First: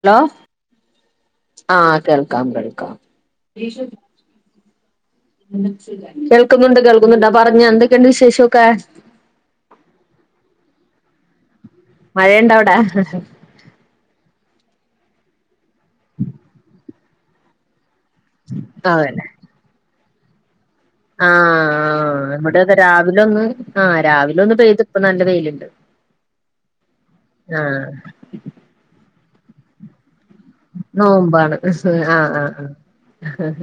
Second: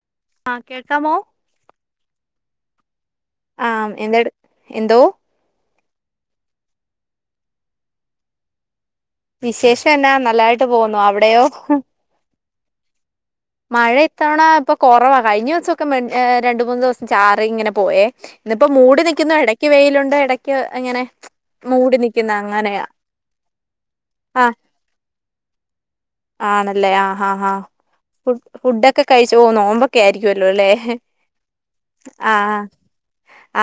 Hello ആഹ് കേൾക്കാമോ ആ കേൾക്കാം കേൾക്കാം ആ എന്തെട് എന്തോ കേൾക്കുന്നുണ്ട് കേൾക്കുന്നുണ്ട് അ പറഞ്ഞോ എന്തൊക്ക്ണ്ട് വിശേഷൊക്കെ വിശേഷം എന്നാ നല്ലായിട്ട് പോകുന്നു അവിടെയോ മഴയ്ണ്ട അവിടെ മഴ ഇത്തവണ ഇപ്പ കൊറവാ കഴിഞ്ഞ ദിവസൊക്കെ രണ്ടു മൂന്ന് ദിവസം ചാറി ഇങ്ങനെ പോയേ ഇന്നിപ്പം മൂടി നിക്കുന്നു എടക്ക് വെയ്ലുണ്ട് എ ആ ആ ഇവടതെ അങ്ങനെയാ രാവിലൊന്ന് ആ ആഹ് രാവിലൊന്ന് പെയ്തിപ്പ നല്ല വെയ് ണ്ട് ആണല്ലേ ആ ആ ആ ഫുഡ് ഫുഡൊക്കെ കഴിച്ചു ഓ നോമ്പൊക്കെ ആയിരി ക്കൊല്ലോ ല്ലേ നോമ്പാണ് ആഹ് ആഹ് ആഹ ആഹ്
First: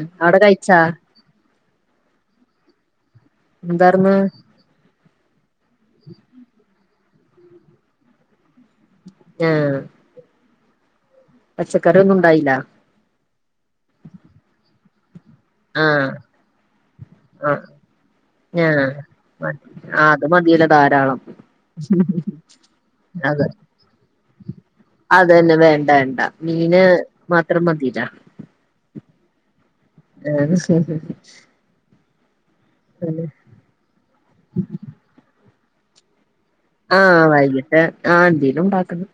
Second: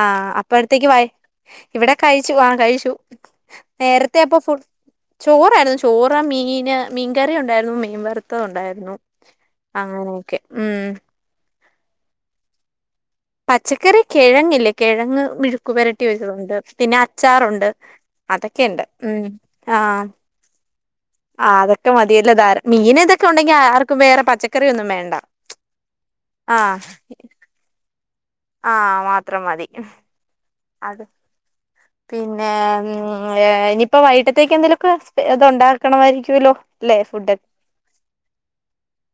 ആഹ അവിടെ കഴിച്ചാ അപ്പഴ്ത്തേക്ക് വയ ഇവിടെ കയിച്ചു ആ കഴിച്ചു എന്താർന്ന് നേരത്തെ അപ്പ ഫുഡ്‌ ചോറായിരുന്നു ചോറ് മീന് മി കറിഉണ്ടായിരുന്നുമീൻവറുത്തെഉണ്ടായിരുന്നു അങ്ങനെയൊക്കെ ഉം പച്ചക്കറിഒന്നും ഉണ്ടായില്ല പച്ചക്കറി കെഴങ്ങില്ലേ കെഴങ്ങ് മെഴുക്കുപെരട്ടി ആഹ് വച്ചതുണ്ട് പിന്നെ ആഹ് അച്ചാറുണ്ട് ആഹ് അതൊക്കെണ്ട് ഉം ആഹ് ആഹ അത് മതിയല്ലോ ധാരാളം മീൻ ഇതൊക്കെ അതെ ഉണ്ടെങ്കി ആർക്കും വേറെ പച്ചക്കറിയൊന്നും വേണ്ട അതന്നെ വേണ്ട ണ്ട മീന് മാത്രം മതിട ആ മാത്രം മതി ഏ അത് പിന്നെ ഇനിയിപ്പോ വൈകിട്ടത്തേക്ക് എന്തേലൊക്കെ ഇതുണ്ടാക്കണമായിരിക്കുല്ലോ ആ വൈകിട്ട് ആ എന്തേലും ഉണ്ടാക്കണം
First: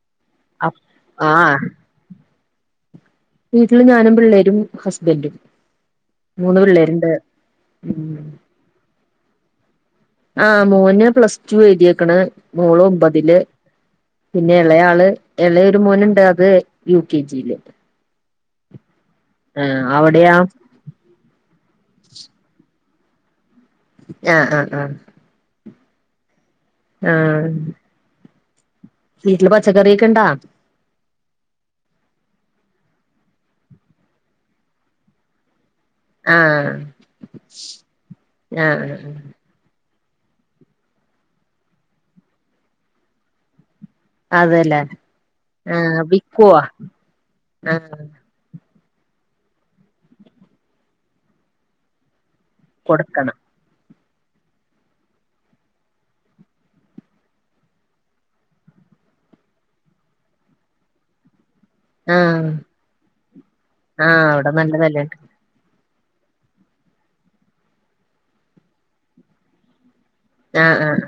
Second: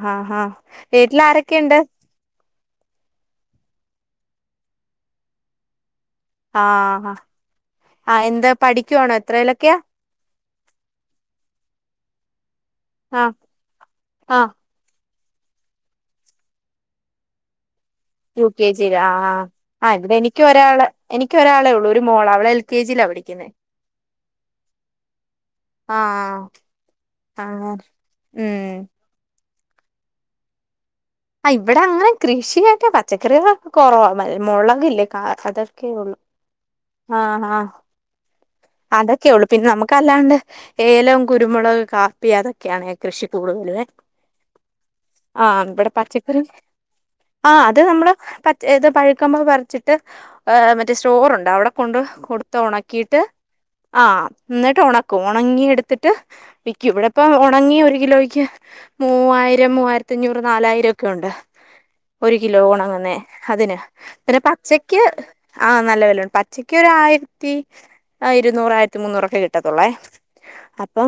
ആഹ് ഹഹ അപ് വീട്ടില ആഹ് ആരൊക്കെയുണ്ട് വീട്ടില് ഞാനും പിള്ളേരും ഹസ്ബൻറും മൂന്ന് പിള്ളേരുണ്ട് ആഹ് ആഹ് എന്താ പഠിക്കുവാണോ എത്രയിലൊക്കെയാ ആ മോന് പ്ലസ് ടു എഴുതിയ ക്കണെ ആഹ് മോളൊമ്പതില് ആഹ് പിന്നെ എ ളയാളെ ഇളെഒരുമോനുണ്ട്അത് യു കെ ജിയില് ടു കെ ജി ആ ആഹ് ആ ഇടെ അവിടെയാ എനിക്ക് ഒരാള എനിക്ക് ഒരാളേ ഉള്ളൂ ഒരുമോള്അവളെഎൽ കെ ജിയിലാപഠിക്കുന്നെ ആഹ ആഹ ആഹ ആഹ... ആ ഉം വീട്ടിൽ പച്ചക്കറിയൊക്കൊണ്ടാ ആ ഇവിടെ അങ്ങനെ കൃഷിയായിട്ട് പച്ചക്കറികളൊക്കെ കുറവ മുളൊക്ക ഇല്ലേ അത ആഹ ആ ആ ആഹ് അതൊക്കെയെ ഒള്ളൂ പിന്നെ നമുക്കെ കല്ലാണ്ട് ഏലവും കുരുമുളക കാപ്പി അതൊക്കെയാണ് കൃഷി കൂടുതലത് അതെല്ലേ ആ ഇവിടെ ആഹ് പച്ചക്കറി വിക്കുവോ ആ അതെ ആഹ് നമ്മളളെ പച് ഏത് പഴുക്കുമ്പോൾ വരിച്ചിട്ട്് മറ്റേ സ്റ്റോറുണ്ട് അവിടെ കൊണ്ട് കൊടുത്ത ഉണക്കിയിട്ട് കൊടുക്കണം ആ എന്നിട്ടൊണക്കും ഒണങ്ങി എടുത്തിട്ട് വിയ്ക്കും ഇവിടിപ്പം ഉണങ്ങി ഒരു കിലോയ്ക്ക് മൂവായിരം മൂവായിരത്തി അഞ്ഞൂറ് നാലായിരം ഒക്കെഒണ് ഒരു ആഹ് കിലോ ഒണങ്ങുന്നേ അതിന് ആഹ് പിന്നെ അവിടെ നല്ല പച്ചക്ക് വെലയുണ്ട് ആഹ് നല്ല വിലയുണ്ട് പച്ചയ്ക്ക് ഒരു ആയിരത്തി ഇരുന്നൂറ ആയിരത്തി മൂുന്നൂറൊക്കെ കിട്ടത്തുള്ളേ ആഹ് ആഹ് ആഹ് അപ്പം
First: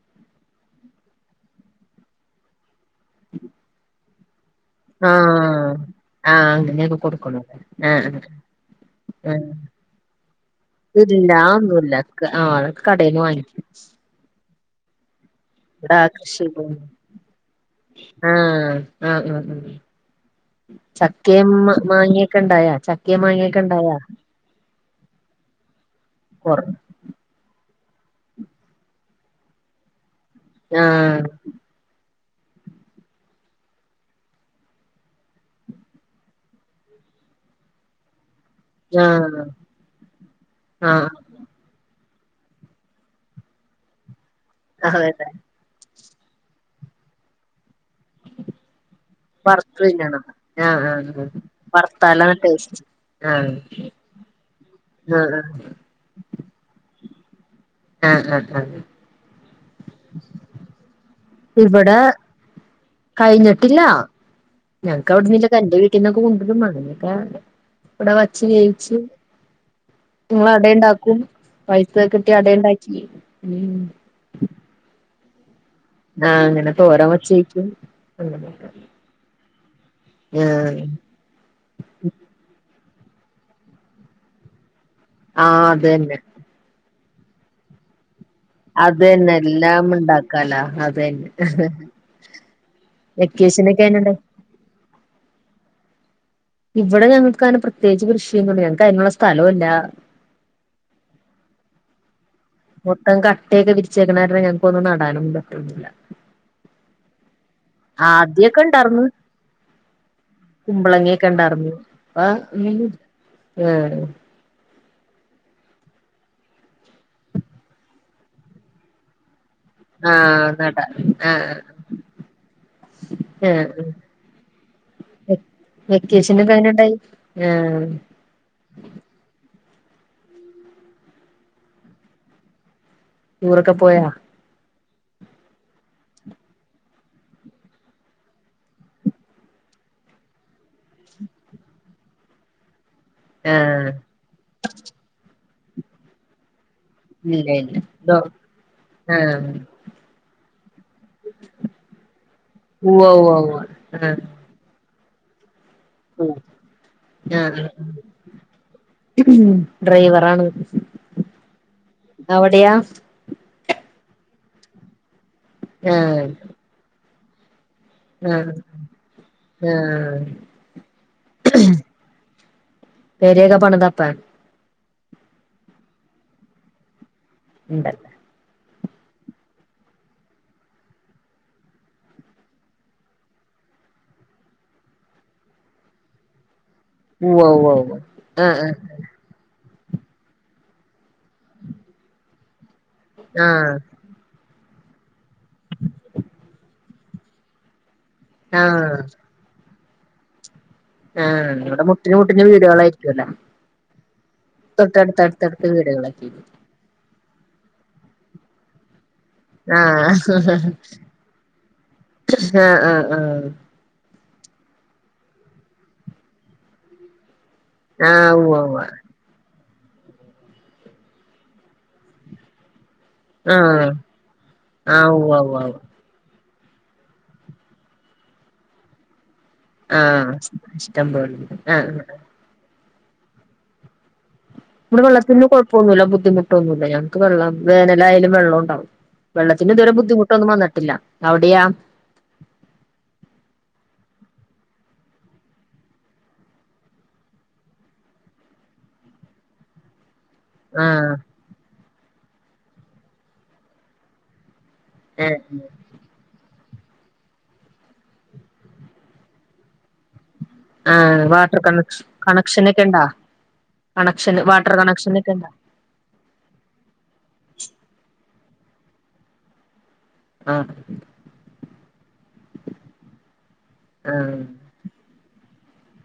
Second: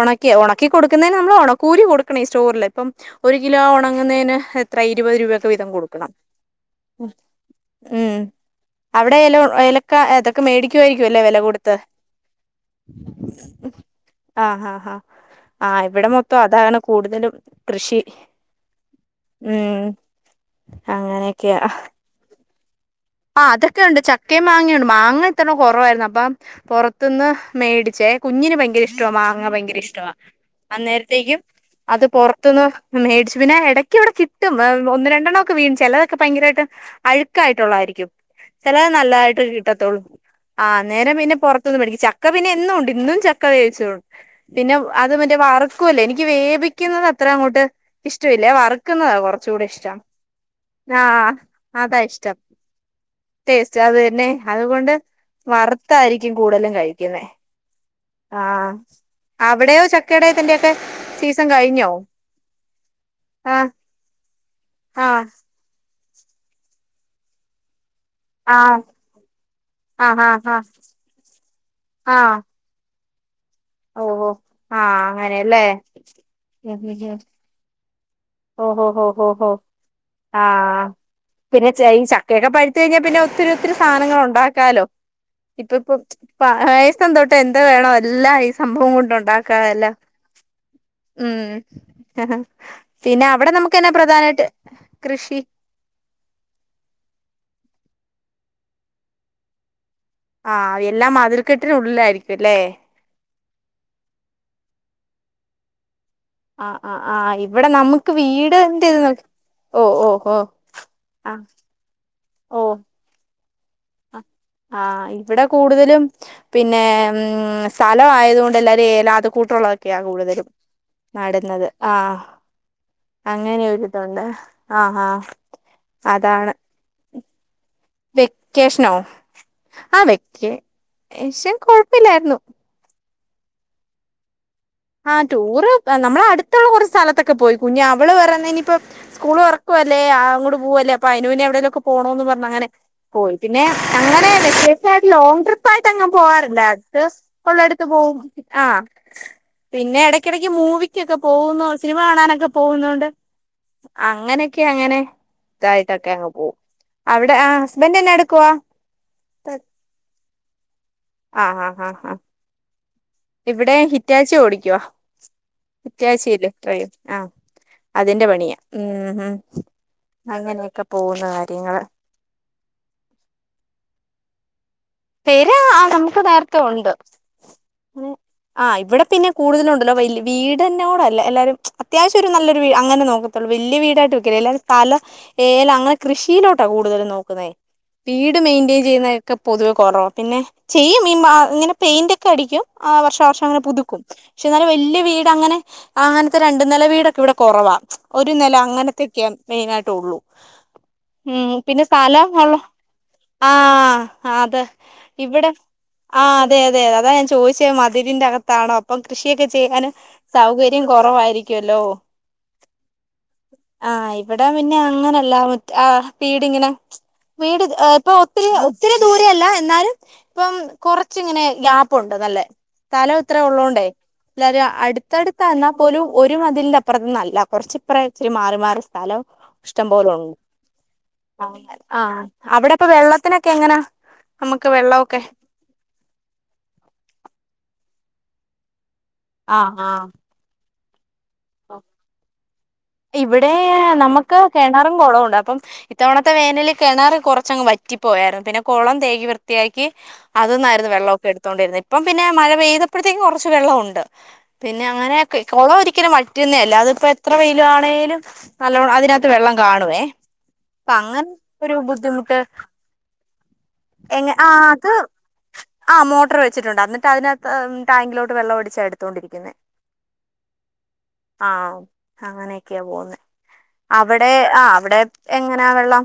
ഒണക്കി ഒണക്കി കൊടുക്കുന്നതിന് നമ്മളെ ഒണക്കൂകൂലി കൊടുക്കണം ഈ സ്റ്റോറിലെ ഇപ്പം ഒരു കിലോ ഉണങ്ങുന്നതിന് എത്ര ഇരുപത് രൂപൊക്കെ വീതം ആഹ് കൊടുക്കണം, ആഹ് അങ്ങനെയൊക്കെ കൊടുക്കണത് ആഹ് മ് അവിടെ ആഹ് ഏലോൺ ഏലക്ക അതൊക്കെ മേടിക്കുമായിരിക്കും ലു ഇതില്ല വെല കൊടുത്തെ അതൊന്നുല്ല ആഹ് അതൊക്കെ കടേന്ന് വാങ്ങിക്കും ആ ആ ആ ആഹ് ഇവിടെ മൊത്തം കൃഷി ആഹ് അതകാണ് കൂടുതലും കൃഷി ആഹ് ആഹ് ആഹ് ഉം അങ്ങനെയൊക്കെയാ ക്കണ്ടായോ ച ആ അതൊക്കെ ഉണ്ട് ചക്കേം മാങ്ങയുണ്ട് മാങ്ങ ഇത്തവണ കൊ റവായിരുന്നു അപ്പം കൊറ പൊറത്തൂന്ന് മേടി ചേ കുഞ്ഞിന് ഭയങ്കര ഇഷ്ടമാ മാങ്ങ ഭയങ്കര ഇഷ്ടമാ ആഹ് അന്നേരത്തേക്കും അത്റ മൊ മേടിച്ചു പിന്നെ ഇടയ്ക്ക് ഇവിടെ കിട്ടും ഒന്ന് രണ്ടെണ്ണം ഒക്കെ വീണും ചിലതൊക്കെ ഭയങ്കരമായിട്ട് അഴു യിട്ടായിരിക്കും ചിലത് ആഹ് നല്ലതായിട്ട് കിട്ടത്തുള്ളൂ ആഹ ആഹ് നേരം പിന്നെ പുറത്തനിന്ന് മേടിക്ക ചക്ക പിന്നെന്നുണ്ട് ഇന്നും ചക്ക വേയിച്ചോണ്ട് പിന്നെ അത് അതെതെ മറ്റേ വറക്കുവല്ലോ എനിക്ക് എനിക്ക് വേപിക്കുന്നത് അത്ര അങ്ങോട്ട് ഇഷ്ടമല്ലേ വറുക്കുന്നതാ കുറച്ച കൂടി വറുത്ത് ഇഷ്ടം തിന്നണം ആഹ് ആഹ ആഹ് അതാ വറുത്താലാണ് ഇഷ്ടം ടേസ്റ്റ് ആഹ് ടേസ്റ്റ് അതന്നെ അതുകൊണ്ട് ആഹ് വറുത്തായിരിക്കും കൂടുതലും കഴിക്കുന്നെ ആഹ് ആ ആഹ് ആഹ് അവിടെയോ ചക്കയട യത്തിന്റെയൊക്കെ സീസൺ കയിഞ്ഞോ കയിഞ്ഞിട്ടില്ല ആഹ് ഞങ്ങക്കവിടുന്നില്ല കന്റ വീട്ടീന്നൊക്കെ [unintelligible] കഴിക്കുന്നൊക്കെ കൊണ്ടും മങ്ങനൊക്ക ഇവിടെ വച്ചെ ആഹ് ജെയിച്ചു ആഹ് ആഹ് ആഹ് നിങ്ങളടയുണ്ടാക്കും പയിത്ത ഒക്കെ കിട്ടിയാ അടുയുണ്ടാക്കി ഓ ഓ ആ അങ്ങനെ അല്ലേ ആ അങ്ങനെ തോരൻ വച്ചേക്കും ഓഹോ ഹോ ഹഓ ഹോ ആഹ് ആഹ പിന്നെ ഈ ചക്കയൊക്കെ പ ട്ടു കഴിഞ്ഞാ പിന്നെ ഒത്തിരി ഒത്തിരി സാധനങ്ങൾ ഉണ്ടാക്കാലോ ആഹ് ഇപ്പ അത് തന്നെ ഇപ്പം ന്തോട്ടെ എന്താ വേണ എല്ലാ ഈ സംഭവം അത് കൊണ്ട തന്നെ എല്ലാം ഉണ്ടാക്കറല്ല ഉണ്ടാക്കാലാ അത് തന്നെ ഉം ഹെഹെ പിന്നെ അവിടെ നമുക്കെ വെക്കേഷനൊക്കെ ന്നാ എങ്ങനെ ഉണ്ടായി? പ്രധാനായിട്ടെ കൃഷി ഇവിടെ ഞങ്ങക്കങ്ങനെ പ്രത്യേകിച്ചെ കൃഷിയൊന്നുമില്ല ഞങ്ങക്കതിനുള്ള സ്ഥലമില്ല ആ എല്ലാം മതിൽ ക്കെട്ടിനു ഉള്ളിലായിരിക്കും മൊത്തം കട്ടയൊക്കെ വിരിച്ചേക്കുന്ന കാരണം ഞങ്ങക്കൊന്നും നടാനും പറ്റുന്നില്ല ആ ആ ആ ഇവിടെ നമുക്കെ വീടെ ഇന്റെ ഇതു നോക്കി ഓ ഓ ഓ കുമ്പളങ്ങൊക്കെ ആഹ് ഒണ്ടാർന്നു ഏ ആ ഇവിടെ കൂടുതലും പിന്നെ സ്ഥലം ആയതു കൊണ്ട് എല്ലാരും ഏലാതും കൂട്ടുള്ളതൊക്കെയാ കൂടുതലും ആഹ് നടാൻ ആഹ് നടുന്നത് ആ ആഹ് അങ്ങനെതുണ്ട് ആ ആ അതാണ് ആ ആ വെക്കേ ഷൻ കൊഴപ്പില്ലായിരുന്നു ടൂറൊക്കെ പോയോ ആ ടൂറ് നമ്മള അടുത്തുള്ള കുറ സ്ഥലത്തൊക്കെ പോയി കുഞ്ഞഞ് അവള് വര ഇനിയിപ്പോ സ്കൂള് വ പ്പ അല്ലേ ആ അങ്ങോട്ടു പോവല്ലേ അപ്പൊ അയിനു മുന്നേ എവിടെ ലുമൊക്കെ പോണെന്നും പറഞ്ഞാ അങ്ങനെ പോയി ആഹ് പിന്നെഅങ്ങനെ വെക്കേഷൻആയിട്ട്ലോങ് ട്രിപ്പായിട്ട് എങ്ങുംപോവാറില്ലയി ഇല്ല ഇല്ല കൊള്ളടുത്ത് ദോ പോവും ആ ആഹ് ക്കടക്ക് മൂ്ക്ക് ഒക്കെ പോകുന്നു സിനിമ കാണാനൊക്കെ ഉവ്വ പോകുന്നുണ്ട് ഉവ്വ അങ്ങനെയൊക്കെ അങ്ങനെ ഇതായിട്ടൊക്കെ അങ്ങെ ഉവ്വ പോവും അവിടെ ആ ഹസ്ബൻഡ്ന്റെ ന്നാ എടുക്കുവാ ഉ ഡ്രൈവറാണെ ആ ആ ആ ആ ഇവിടെ ഹിറ്റാച്ചിഓടിക്കുവ ആഹ് ഹിറ്റാച്ചിഇല്ലേക്രെയിൻ ആഹ് അതിന്റെ ആഹ് പണിയാ ഉ ആഹ് അങ്ങനെയൊക്കെ പോകുന്ന കാര്യങ്ങള് പേരയൊക്കെ പണതാപ്പാ പേരാ ആ നമുക്ക് നേരത്തെ ഒ ണ്ട് ഉണ്ടല്ലേ ആ ഇവിടെ പിന്നെ കൂടുതല ഉണ്ടല്ലോ വല് വീടന്നോട അല്ല എല്ലാരും അത്യാവശ്യം ഒരു നല്ലൊരു അങ്ങനെ നോക്കത്തുള്ളൂ വല്ല്യ വീടായിട്ട് വക്കല അല്ല തല ഏല അങ്ങനെ കൃഷിയിലോട്ട ട്ട കൂടുതലും ഉവ്വ നോക്കുന്നെ ഉവ്വ ഉവ്വ വീട് ആഹ് മെയിന്റെയിൻ ചെയ്യുന്നതൊക്കെ പൊതുവെ കുറവ പിന്നെ ചെയ്യും മാ ഇങ്ങനെ പെയിൻ്റ് ഒക്കെ അടിക്കും ആ വർഷാ വർഷം ഇങ്ങനെ ആഹ് പുതുക്കും പക്ഷേ എന്നാലും വല്യ വീട് അങ്ങനെ അങ്ങനത്തെ രണ്ട നില വീടക്കെ ഇവിടെ കുറവാണ് ഒരു നില ആഹ് ആഹ് അങ്ങനത്തെൊക്കെയ മെയിന ആയിട്ട് ഉ ആഹ് പിന്നെ ഇവിടെ മുട്ടിന് മുട്ടിന് സ്ഥലംള്ള വീടുകളായിരിക്കുവല്ലോ ആ അതെ തൊട്ടടുത്ത് ഇവിടെ അടുത്തടുത്ത് ആ വീടുകളൊക്കെ അതെ അതെ അതെ അതാ ഞാൻ ചോദിച്ചേ മധുരിന്റെ അകത്താണോ അപ്പം കൃഷിയൊക്കെ ചെയ്യാാനും ആഹ് സൗകര്യം കുറവായിരിക്കല്ലോ ആഹ് ആഹ് ആഹ് എവിടാ പിന്നെ അങ്ങനല്ല ആ വീടിങ്ങനെ വീട് ഇപ്പൊ ആഹ് ഒത്തിരി ഉവ്വ ഉവ്വ ഒത്തിരി ദൂരല്ല എന്നാലും ഇപ്പം കൊറച്ച്ങ്ങനെ ഗ്യാപ്പുണ്ട് നല്ലേ തലം ഇത്ര ഉള്ളതോണ്ടേ ആഹ് എല്ലും ആഹ് ഉവ്വ ഉവ്വ അടുത്തടുത്ത്ന്നാൽ ഉവ്വ പോലും ഒരു മ ഇതിന്റെ അപ്പുറത്ത്ന്നല്ല കുറച്ച് ഇപ്പറം ഇച്ചിരി മാറി മാറി സ്ഥലം ഇഷ്ടം ആഹ് പോലണ്ട് ഇഷ്ടം പോലെ ആഹ് ആ അവിടെ ഇപ്പൊ വെള്ളത്തിനൊക്കെ എങ്ങനാ നമുക്ക് ഇമ്മടെ വെള്ളമൊക്കെ വെള്ളത്തി കുഴപ്പമൊന്നുമില്ല ബുദ്ധിമുട്ടൊന്നുമില്ല ഞക്ക് വെള്ളം വേനലായാലും വെള്ളം ഉണ്ടാവും വെള്ളത്തിന് ആഹ് ഇതുവരെ ആഹ് ബുദ്ധിമുട്ടൊന്നും വന്നിട്ടില്ല അവിടെയാ ഇവിടെ നമുക്ക് കിണറും കുളവും ഉണ്ട് അപ്പം ഇത്തവണത്തെ വേനൽ കിണർ കുറച്ചങ്ങ് വറ്റ റ്റി പോയായിരുന്നു പിന്നെ കുളം തേകി വൃത്തിയാക്കി അതന്നായിരുന്നു ആഹ് വെള്ളമൊക്കെ എടുത്തോണ്ടിരുന്നത് ഇപ്പം പിന്നെ മഴ പെയ്തപ്പോഴത്തേക്കും കുറച്ച് വെള്ളം ഉണ്ട് പിന്നെ അങ്ങനെയൊക്കെ ഏഹ് കുളം ഒരിക്കലും വറ്റുന്നേല്ല അതിപ്പ എത്ര വ ആണെങ്കിലും നല്ലോണം അതിനകത്ത് വെള്ളം കാണുവേ അപ്പൊ ആഹ് അങ്ങനെ വാട്ടർ ഒരു കണക്ഷൻ ബുദ്ധിമുട്ട് കണക്ഷനൊക്കെ ഇണ്ടാ എങ്ങ കണക്ഷൻ ആ വാട്ടർ അത് കണക്ഷനൊക്കെ ഇണ്ടാ ആ മോട്ടർ വെച്ചിട്ടുണ്ട് അന്നിട്ട് അതിനാത്ത് ടാങ്കിലോട്ട് വെള്ളം അടിച്ച ച്ച എടുത്തുകൊണ്ടിരിക്കുന്ന ആ ആ അങ്ങനെയൊക്കെയാ പോന്നേ അവിടെ ആഹ് ആ അവിടെ എ അങ്ങനെ ആ വെള്ളം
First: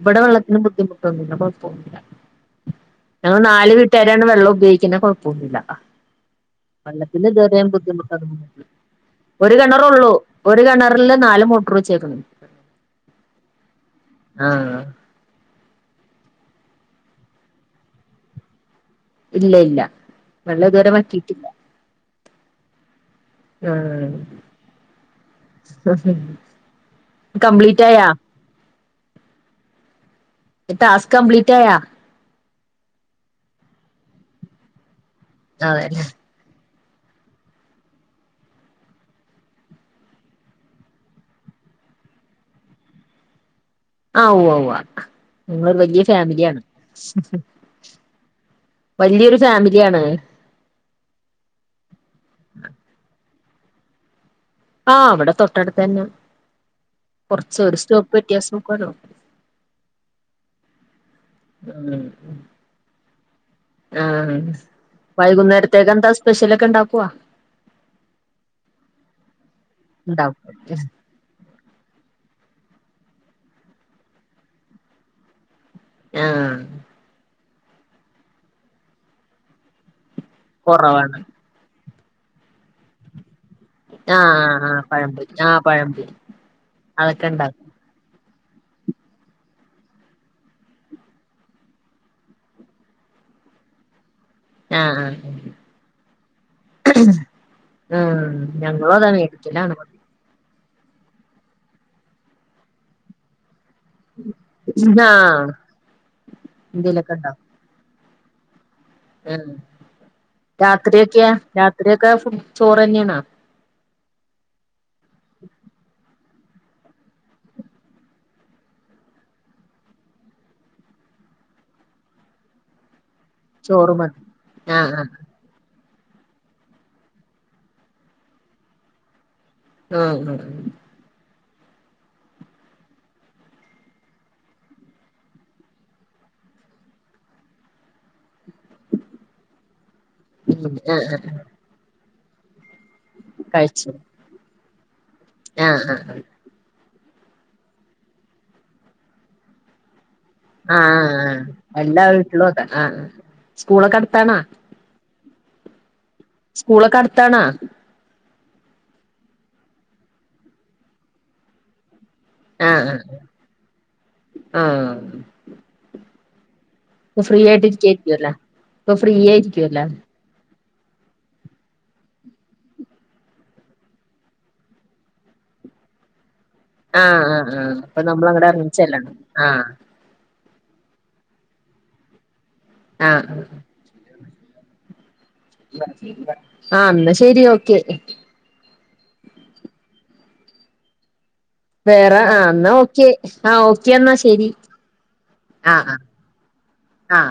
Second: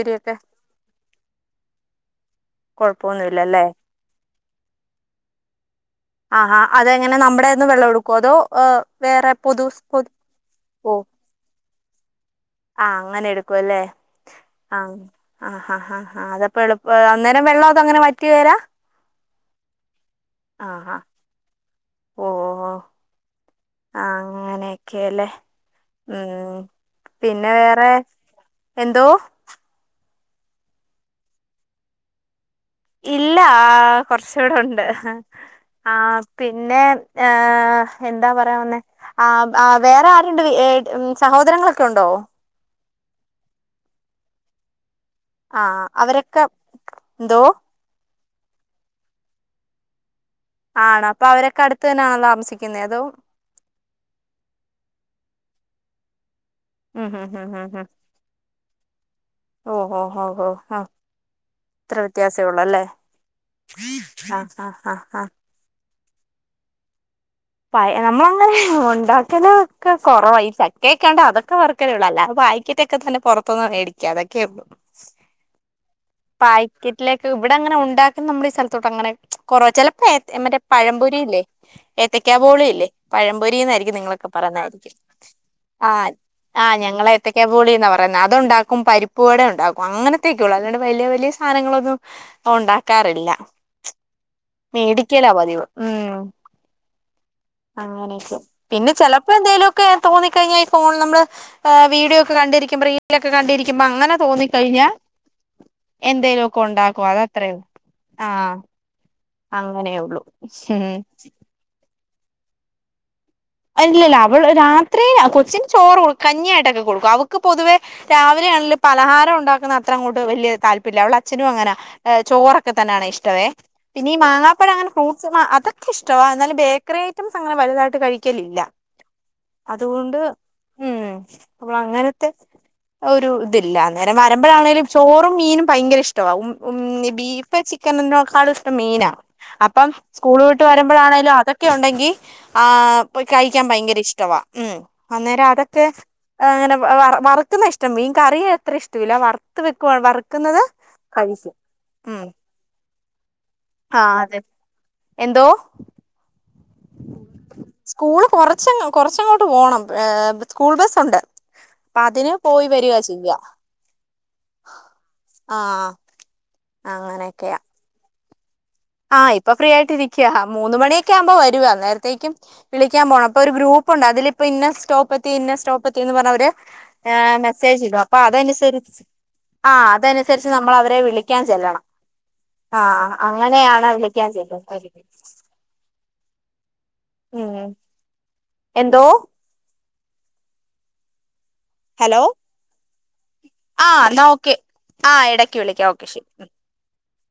ഇവിടെ വെള്ളത്തിന് ബുദ്ധിമുട്ടൊന്നില്ല ഞങ്ങള് കുഴപ്പമൊന്നുമില്ലല്ലേ നാല് വീട്ടരാണ് വെള്ളം ഉപയോഗിക്കുന്നത് കൊഴപ്പൊന്നില്ല ആഹാ അതെങ്ങനെ വെള്ളത്തിന് നമ്മുടെന്ന് ഇതുവരേം വെള്ളം ബുദ്ധിമുട്ട് എടുക്കുവോ അതോ ഏ, വേറെ [inaudible] ഒരു പൊതു പൊതു കിണറുള്ളൂ ഒരു ഓ കിണറി ല്ല നാല് മോട്ടർ വച്ചേക്ക ആ അങ്ങനെ എടുക്കുംല്ലേ ആ ആഹ് ആ ആ ഹാ ഹാ അതപ്പൊ എളുപ്പ അന്നേരം വെള്ളം അത അങ്ങനെ മാറ്റി വരാ ഇല്ല ഇല്ല വെള്ള ആ ഇതുവരെ ഹാ വറ്റിട്ടില്ല ഓ ഓ ഓ ആ ആഹ് അങ്ങനെയൊക്കെല്ലെ ഉം പിന്നെ കംപ്ലീറ്റ് വേറെ ആയാ എന്തോ ട്ടാസ്കൂ കംപ്ലീറ്റയാ ഇല്ല ആ കുറച്ചൂടെ ഉണ്ട് ആ അതേല്ലേ പിന്നെ ഏ എന്താ പറയാവന്നേ ആ വേറെ ആരുണ്ട് സഹോദരങ്ങളൊക്കെ ഉണ്ടോ [unintelligible] ആ ഉവ്വവ്വ ആ ഞങ്ങൾ വലിയ അവരൊക്കെ ഫാമിലിയാണ് എന്തോ വലിയൊരു ഫാമിലിയാണ് ആണോ അപ്പൊ അവരൊക്കെ അടുത്ത് തന്നെയണോ താമസിക്കുന്നത് അതോ ആ അവിടെ തൊട്ടടുത്ത് തന്ന ഉം ഉം ഉം കൊറച്ച് ഉം ഒരു ഉം സ്റ്റോപ്പ് വ്യത്യാസക്കരും ഓ ഓ ഓ ഹോ ആ ഇത്ര ഉം വ്യത്യാസേ ഉള്ളു അല്ലേ ആ ആഹ് ആഹ് ആഹ് ആഹ് വൈകുന്നേരത്തേക്കെ എന്താ സ്പെഷ്യലൊക്കെ ഉണ്ടാക്കുവ പ നമ്മള അങ്ങനെ ഉണ്ടാക്കല ഒക്കെ കുറവ ഈ ഉണ്ടാക്കും ചക്കൊക്കൊണ്ട് അതൊക്കെ വ ള്ളല്ല അ വായിക്കിട്ടൊക്കെ തന്നെ പുറത്തൊന്ന് മേടിക്ക അതൊക്കെ ഉള്ളു ആ പായ്റ്റിലേക്കെ ഇവിടെ അങ്ങനെ ഉണ്ടാക്കുന്ന നമ്മുടെ ഈ സ്ഥലത്തോട്ട് അങ്ങനെ കൊറ ചിലപ്പോ മറ്റേ പഴമ്പൊരി കുറവാണ് ഇല്ലേ ഏത്തക്കാബോളി ഇല്ലേ പഴ പരീന്നാരിക്കും ആ നിങ്ങളൊക്കെ ആ പറന്നാരിക്കും പഴംപൊരി ആ പഴംപൊരി ആ ഞങ്ങളെ അതൊക്കെ ഏത്തക്കാ ഉണ്ടാക്കും ബോളീന്നാ പറയ്ന്നെ അ അത്ണ്ടാക്കും പരിപ്പ് വട ഉണ്ടാക്കും അങ്ങനത്തൊക്കെ ഉള്ളൂ അല്ലാണ്ട് വലിയ വലിയ സാധനങ്ങളൊന്നും ഉണ്ടാക്കാറില്ല ആ ആ മെഡിക്കാല പതിവ് ഉം അങ്ങനെയൊക്കെ പിന്നെ ഞങ്ങളും അതാ ചെലപ്പോ എന്തേലു മേടിക്കലാണ് ഒക്കെ തോന്നിക്കഴിഞ്ഞാൽ ഫോണിൽ നമ്മള് വീഡിയോ ഒക്കെ കണ്ടിരിക്ക്പം റീല ഒക്കെ കണ്ടിരിക്കുമ്പ അങ്ങനെ തോന്നിക്കഴിഞ്ഞാൽ ആ എന്തേലു ഒക്കെ ഉണ്ടാക്കോ എന്തേലൊക്കെ അത അത്രല്ല ആ ഉം രാത്രിയൊക്കെയാ രാത്രിയൊക്കെ ചോറ് തന്നെയണാ അല്ലല്ല അവള് രാത്രി കൊച്ചിന് ചോറ് കൊ കഞ്ഞായിട്ടൊക്കെ കൊടുക്കും അവക്ക് പൊതുവെ രാവിലെയാണെ പലഹാരം ഉണ്ടാക്കുന്ന അത്ര അങ്ങോട്ട് വലിയ താൽപ്പര്യംല്ല അവള അച്ഛനും അങ്ങനെ ചോറോക്കെ തന്നെയാണ് ഇഷ്ടം ചോറ് [unintelligible] പിന്നെ ഈ മതി മാങ്ങാപ്പഴം ആ അങ്ങനെ ആ ഫ്രൂട്ട്സ് അത് ഇഷ്ട എന്നാലും ബേക്കറി ഐറ്റംസ് അങ്ങനെ വലുതായിട്ട് കഴിക്കലില്ല അതുകൊണ്ട് ഉം ഉം ഉം നമ്മളെങ്ങനത്തെ ഒരു ഇതില്ല നേരം വരമ്പഴാ ആണെങ്കലും ചോറും മീനും ഭയങ്കര ഇഷ്ടമാണ് ഉം ഉം ബീഫ് ചിക്കന് [unintelligible] മീനാ അപ്പം സ്കൂൾ വിട്ട് ഉം ആഹ് ആഹ് വരുമ്പോഴാണേലും അതൊക്കെ ഉണ്ടെങ്കി ആ കഴിക്കാൻ കഴിച്ചു ഭയങ്കര ഇഷ്ടവാ മ് അന്നേരം ആഹ് അതൊക്കെ ആഹ് അങ്ങനെ വറ് വറുക്കുന്ന ഇഷ്ടം മീൻ കറിയത്ര ഇഷ്ടില്ല വറുത്ത് വെക്ക വറ് ആ എല്ലാ വീട്ടിലും അത ആ സ്കൂളൊക്കെ ആ അടുത്താണാ? അതെ എന്തോ സ്കൂളൊക്കെ അടുത്താണാ ച്ച കൊറച്ചങ്ങോട്ട് പോണം സ്കൂൾ ബസ്സ ഉണ്ട് അപ്പ അതിന് പോയി വരിക ആഹ് ആഹ് ചെയ്യാ ആഹ് ആ ഫ്രീ അങ്ങനെയൊക്കെയാ ആയിട്ട് ഇരിക്കുവായിരിക്കുവല്ലെ ആഹ് ഇപ്പൊ ഫ്രീ ആയിട്ട് ഇരിക്യാ മൂന്ന് മണിയൊക്കെ ആമ്പോ വരുവ അന്നേരത്തേക്കും വിളിക്കാൻ പോണം അപ്പോ ഒരു ഗ്രൂപ്പ്ണ്ട് അതിലിപ്പോ ഇന്ന സ്റ്റോപ്പെത്തി പിന്നെ സ്റ്റോപ്പ് എത്തീന്നും പറഞ്ഞു അവര് ആ ആഹ് ആഹ് ആഹ് അപ്പൊ മെസ്സേജിടും അപ്പ നമ്മള് അങ്ങട് എറങ്ങി അതനുസരിച്ച് ചെല്ലണം ആഹ് അ അതനു [unintelligible] നമ്മ അവരെ വിളിക്കാൻ ചെല്ലണം ആ ആഹ് അങ്ങനെയ [unintelligible] ആഹ് അന്നാ ശെരി ഉം ഓക്കെ. എന്തോ വേറെ ഹലോ ആ എന്നാ ഓക്കെ. ആ ആഹ് ഓക്കെന്നാ എന്നാ ശരി ഓക്കെ ആഹ് ഇടക്ക് ആ വിളിക്കാം ഓക്കെ ശരി ആ ആ